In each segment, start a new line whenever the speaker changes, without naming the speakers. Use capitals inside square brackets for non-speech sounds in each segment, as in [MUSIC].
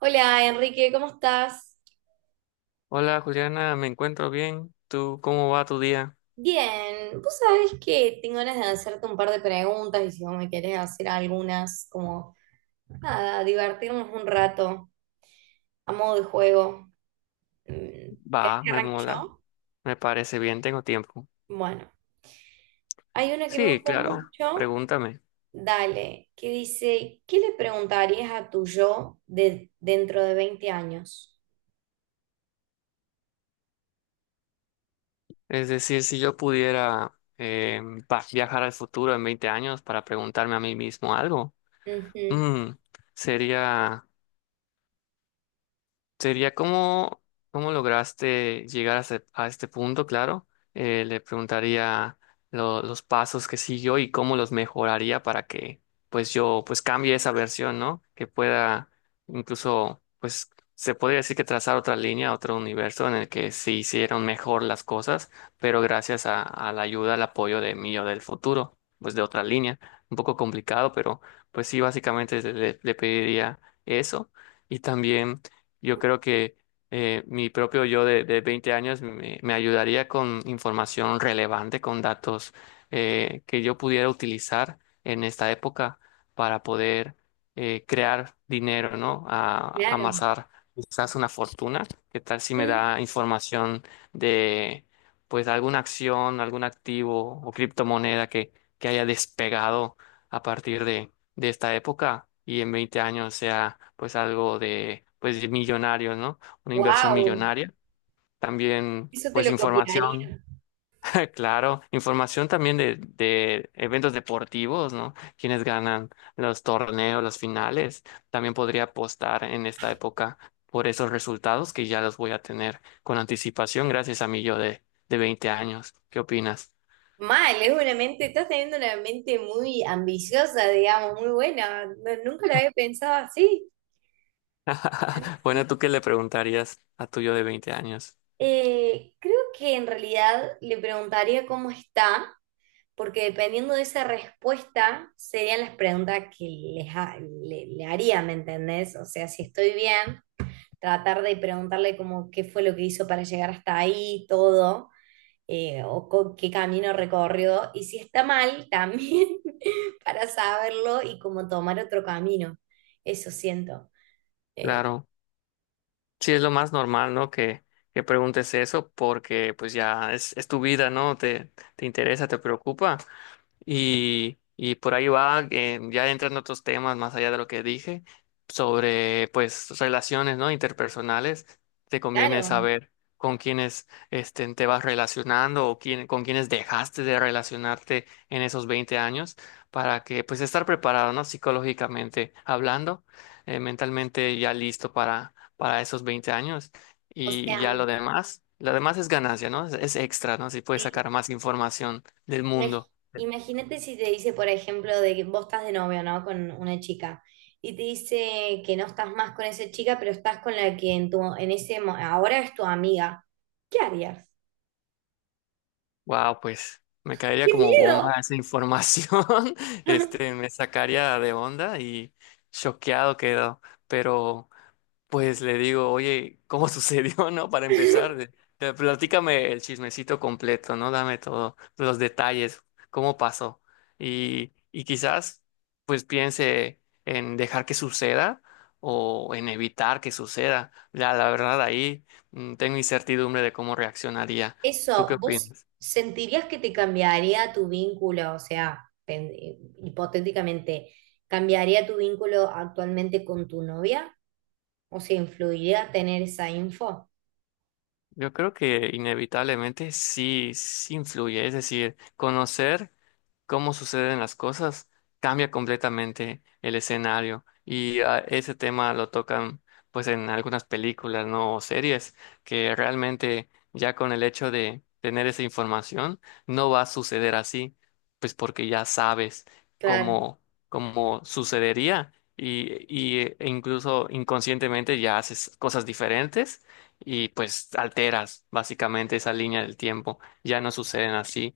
Hola Enrique, ¿cómo estás?
Hola Juliana, me encuentro bien. ¿Tú cómo va tu día?
Bien, vos sabés que tengo ganas de hacerte un par de preguntas y si vos me querés hacer algunas, como nada, divertirnos un rato a modo de juego. ¿Querés
Va,
que
me
arranque
mola,
yo?
me parece bien, tengo tiempo.
Bueno, hay una que me
Sí,
gusta
claro,
mucho,
pregúntame.
dale, que dice, ¿qué le preguntarías a tu yo de dentro de 20 años?
Es decir, si yo pudiera eh, viajar al futuro en 20 años para preguntarme a mí mismo algo,
Ujú,
mm, sería. ¿Cómo, cómo lograste llegar a, a este punto? Claro. Le preguntaría los pasos que siguió y cómo los mejoraría para que pues yo pues cambie esa versión, ¿no? Que pueda, incluso pues, se podría decir que trazar otra línea, otro universo en el que se hicieron mejor las cosas, pero gracias a la ayuda, al apoyo de mí o del futuro, pues de otra línea. Un poco complicado, pero pues sí, básicamente le pediría eso. Y también, yo creo que mi propio yo de 20 años me, me ayudaría con información relevante, con datos que yo pudiera utilizar en esta época para poder crear dinero, ¿no? A,
claro.
amasar quizás una fortuna. ¿Qué tal si me da información de, pues, alguna acción, algún activo o criptomoneda que haya despegado a partir de esta época y en 20 años sea pues algo de pues millonarios, ¿no? Una inversión
Wow,
millonaria. También
eso te
pues
lo
información,
copiaría.
[LAUGHS] claro, información también de eventos deportivos, ¿no? Quienes ganan los torneos, las finales. También podría apostar en esta época por esos resultados que ya los voy a tener con anticipación gracias a mi yo de 20 años. ¿Qué opinas?
Mal, es una mente, estás teniendo una mente muy ambiciosa, digamos, muy buena. Nunca la había pensado así.
[LAUGHS]
Sí.
Bueno, ¿tú qué le preguntarías a tu yo de 20 años?
Creo que en realidad le preguntaría cómo está, porque dependiendo de esa respuesta serían las preguntas que le haría, ¿me entendés? O sea, si estoy bien, tratar de preguntarle como qué fue lo que hizo para llegar hasta ahí, todo. O con qué camino recorrió y si está mal también [LAUGHS] para saberlo y como tomar otro camino. Eso siento. Eh,
Claro. Sí, es lo más normal, ¿no? Que preguntes eso porque pues ya es tu vida, ¿no? Te interesa, te preocupa. Y por ahí va, ya entran otros temas más allá de lo que dije, sobre pues relaciones, ¿no? Interpersonales. Te conviene
claro,
saber con quiénes este, te vas relacionando o quién, con quiénes dejaste de relacionarte en esos 20 años para que pues estar preparado, ¿no? Psicológicamente hablando, mentalmente ya listo para esos 20 años
o
y ya
sea,
lo demás. Lo demás es ganancia, ¿no? Es extra, ¿no? Si puedes
sí.
sacar más información del
Imag-
mundo.
Imagínate si te dice, por ejemplo, de que vos estás de novio, ¿no? Con una chica y te dice que no estás más con esa chica, pero estás con la que en tu, en ese, ahora es tu amiga. ¿Qué harías?
Wow, pues me caería
¡Qué
como bomba
miedo!
esa información. [LAUGHS] Este, me sacaría de onda y choqueado quedo. Pero pues le digo, oye, ¿cómo [LAUGHS] sucedió, no? Para empezar,
[LAUGHS]
platícame el chismecito completo, ¿no? Dame todos los detalles, cómo pasó. Y quizás, pues piense en dejar que suceda o en evitar que suceda. La verdad, ahí tengo incertidumbre de cómo reaccionaría. ¿Tú qué
Eso, ¿vos
opinas?
sentirías que te cambiaría tu vínculo? O sea, hipotéticamente, ¿cambiaría tu vínculo actualmente con tu novia? O sea, ¿influiría tener esa info?
Yo creo que inevitablemente sí, sí influye, es decir, conocer cómo suceden las cosas cambia completamente el escenario y ah, ese tema lo tocan pues en algunas películas, ¿no? O series, que realmente ya con el hecho de tener esa información no va a suceder así, pues porque ya sabes
Claro,
cómo, cómo sucedería. Y, y, e incluso inconscientemente ya haces cosas diferentes y pues alteras básicamente esa línea del tiempo. Ya no suceden así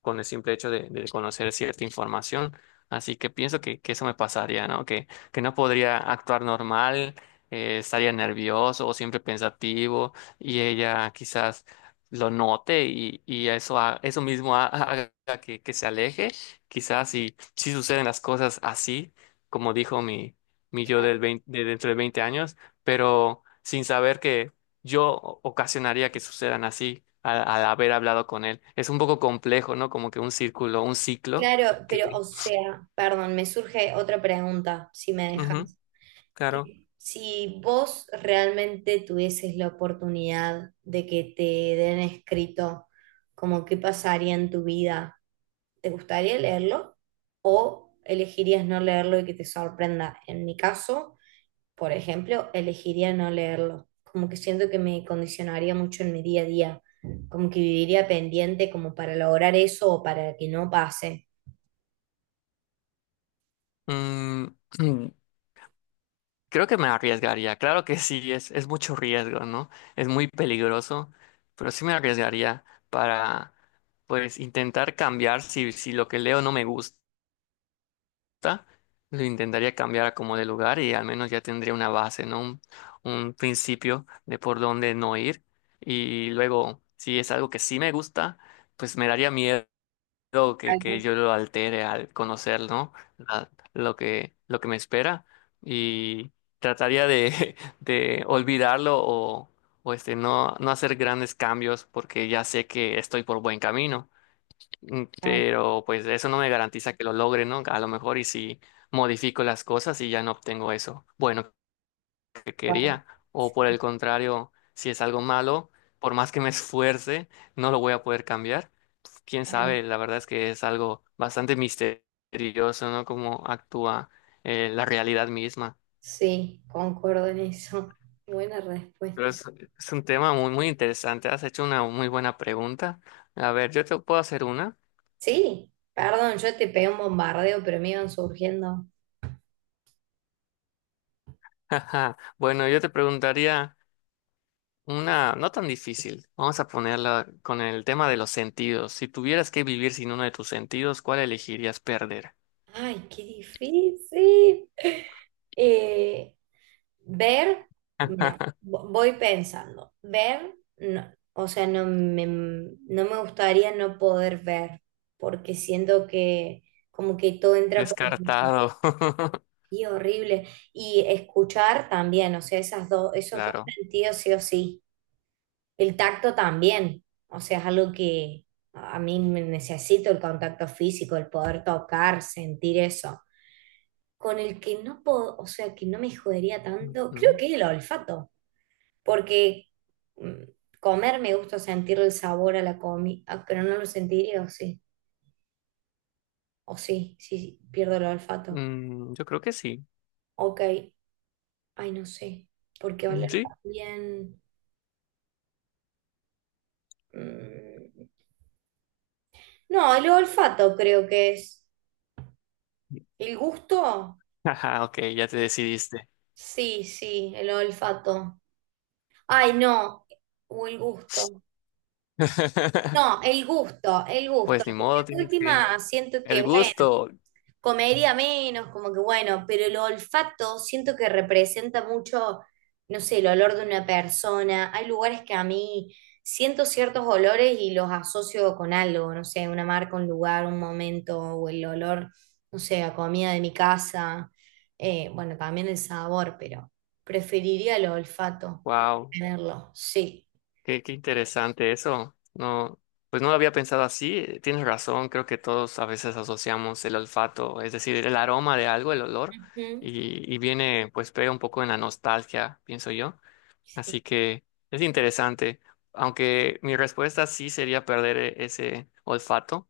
con el simple hecho de conocer cierta información. Así que pienso que eso me pasaría, ¿no? Que no podría actuar normal, estaría nervioso o siempre pensativo y ella quizás lo note y eso, eso mismo [LAUGHS] haga que se aleje. Quizás si, si suceden las cosas así, como dijo mi, mi yo
claro,
del 20 de dentro de 20 años, pero sin saber que yo ocasionaría que sucedan así al, al haber hablado con él. Es un poco complejo, ¿no? Como que un círculo, un ciclo.
claro,
Que...
pero o sea, perdón, me surge otra pregunta, si me
Ujú,
dejas.
claro.
Que si vos realmente tuvieses la oportunidad de que te den escrito como qué pasaría en tu vida, ¿te gustaría leerlo? ¿O elegirías no leerlo y que te sorprenda? En mi caso, por ejemplo, elegiría no leerlo. Como que siento que me condicionaría mucho en mi día a día, como que viviría pendiente como para lograr eso o para que no pase.
Mm, [CLEARS THROAT] mm, creo que me arriesgaría. Claro que sí, es mucho riesgo, ¿no? Es muy peligroso, pero sí me arriesgaría para, pues, intentar cambiar si, si lo que leo no me gusta. Gusta, lo intentaría cambiar a como de lugar y al menos ya tendría una base, ¿no? Un principio de por dónde no ir. Y luego, si es algo que sí me gusta, pues me daría miedo que
Claro,
yo lo altere al conocer, ¿no? Lo que, lo que me espera, y trataría de [LAUGHS] de olvidarlo o este, no, no hacer grandes cambios porque ya sé que estoy por buen camino. Mm,
claro,
pero pues eso no me garantiza que lo logre, ¿no? A lo mejor y si modifico las cosas y ya no obtengo eso bueno que
guau,
quería. O por el contrario, si es algo malo, por más que me esfuerce, no lo voy a poder cambiar. Quién
claro.
sabe, la verdad es que es algo bastante misterioso, ¿no? Cómo actúa la realidad misma.
Sí, concuerdo en eso. [LAUGHS] Buena
Pero
respuesta.
es un tema muy, muy interesante. Has hecho una muy buena pregunta. A ver, yo te puedo hacer una.
Sí, perdón, yo te pegué un bombardeo, pero me iban surgiendo.
[LAUGHS] Bueno, yo te preguntaría una, no tan difícil. Vamos a ponerla con el tema de los sentidos. Si tuvieras que vivir sin uno de tus sentidos, ¿cuál elegirías perder?
Ay, qué difícil. [LAUGHS] Eh, Ver,
[LAUGHS]
mira, voy pensando. Ver, no, o sea, no me gustaría no poder ver, porque siento que como que todo entra por los ojos.
Descartado. [LAUGHS]
Y horrible. Y escuchar también, o sea, esas dos, esos dos
Claro.
sentidos sí o sí. El tacto también, o sea, es algo que a mí me necesito el contacto físico, el poder tocar, sentir eso. Con el que no puedo, o sea, que no me jodería tanto, creo
Ujú.
que es el olfato, porque mm, comer me gusta sentir el sabor a la comida, pero no lo sentiría, o sí, sí, sí, pierdo el olfato.
Mm, yo creo que sí.
Ok, ay, no sé, porque
Mm,
oler
sí.
también... mm, No, el olfato creo que es
[LAUGHS]
el gusto.
Ajá, ok, ya te decidiste.
Sí, sí, el olfato. Ay, no, o el gusto.
[LAUGHS]
No, el gusto, el gusto.
Pues ni
Porque
modo,
de
tienes que.
última siento que,
El
bueno,
gusto.
comería menos, como que bueno, pero el olfato siento que representa mucho, no sé, el olor de una persona. Hay lugares que a mí siento ciertos olores y los asocio con algo, no sé, una marca, un lugar, un momento, o el olor, no sé, a comida de mi casa. Bueno, también el sabor, pero preferiría el olfato,
Wow.
tenerlo, sí.
Qué, qué interesante eso. No, pues no lo había pensado así. Tienes razón, creo que todos a veces asociamos el olfato, es decir, el aroma de algo, el olor,
Ujú,
y viene, pues pega un poco en la nostalgia, pienso yo.
sí.
Así que es interesante, aunque mi respuesta sí sería perder ese olfato,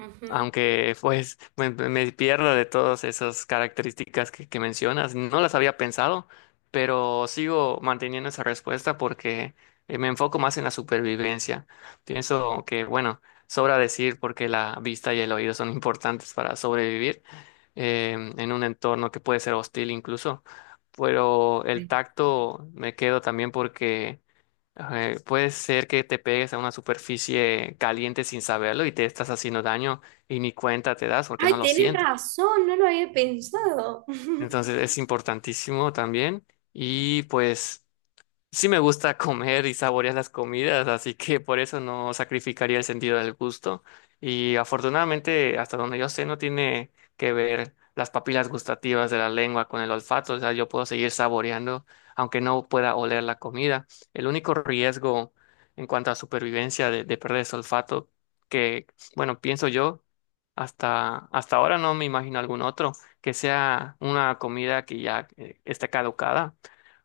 Ujú.
aunque pues me pierdo de todas esas características que mencionas, no las había pensado, pero sigo manteniendo esa respuesta porque me enfoco más en la supervivencia. Pienso que, bueno, sobra decir porque la vista y el oído son importantes para sobrevivir en un entorno que puede ser hostil incluso, pero el tacto me quedo también porque puede ser que te pegues a una superficie caliente sin saberlo y te estás haciendo daño y ni cuenta te das porque
Ay,
no lo
tienes
sientes.
razón, no lo había pensado. [LAUGHS]
Entonces es importantísimo también, y pues sí me gusta comer y saborear las comidas, así que por eso no sacrificaría el sentido del gusto. Y afortunadamente, hasta donde yo sé, no tiene que ver las papilas gustativas de la lengua con el olfato, o sea, yo puedo seguir saboreando aunque no pueda oler la comida. El único riesgo en cuanto a supervivencia de perder ese olfato, que, bueno, pienso yo, hasta, hasta ahora no me imagino algún otro, que sea una comida que ya esté caducada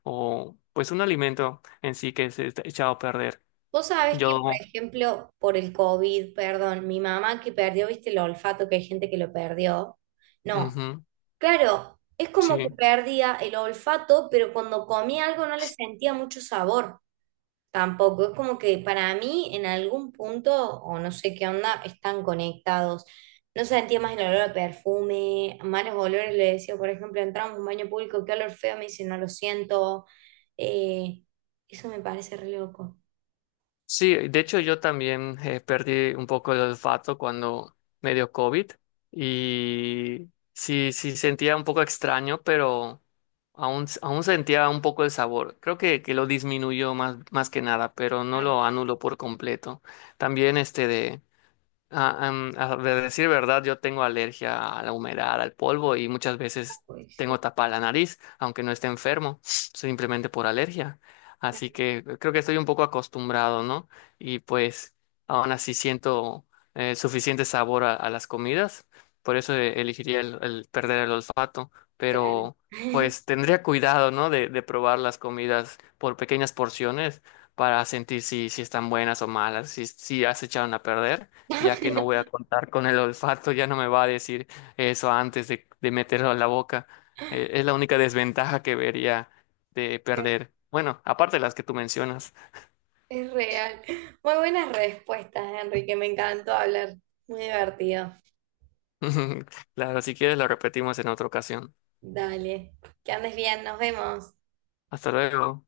o pues un alimento en sí que se está echado a perder.
Vos sabés que, por
Yo,
ejemplo, por el COVID, perdón, mi mamá que perdió, viste, el olfato, que hay gente que lo perdió. No,
ujú,
claro, es como que
sí.
perdía el olfato, pero cuando comía algo no le sentía mucho sabor. Tampoco, es como que para mí en algún punto, o no sé qué onda, están conectados. No sentía más el olor a perfume, malos olores, le decía, por ejemplo, entramos a un baño público, qué olor feo, me dice, no lo siento. Eh, Eso me parece re loco.
Sí, de hecho yo también perdí un poco el olfato cuando me dio COVID y sí, sí sentía un poco extraño, pero aún, aún sentía un poco el sabor. Creo que lo disminuyó más, más que nada, pero no
Claro,
lo anuló por completo. También este de... A, a de decir verdad, yo tengo alergia a la humedad, al polvo y muchas veces
uy,
tengo
sí,
tapada la nariz, aunque no esté enfermo, simplemente por alergia. Así
claro,
que creo que estoy un poco acostumbrado, ¿no? Y pues aún así siento suficiente sabor a las comidas, por eso elegiría el perder el olfato,
claro.
pero pues tendría cuidado, ¿no? De probar las comidas por pequeñas porciones para sentir si, si están buenas o malas, si, si ya se echaron a perder,
Claro,
ya que no voy a
[LAUGHS]
contar con el olfato, ya no me va a decir eso antes de meterlo a la boca. Es la única desventaja que vería de perder. Bueno, aparte de las que tú mencionas.
es real. Muy buenas respuestas, Enrique, me encantó hablar. Muy divertido.
[LAUGHS] Claro, si quieres lo repetimos en otra ocasión.
Dale, que andes bien, nos vemos.
Hasta luego.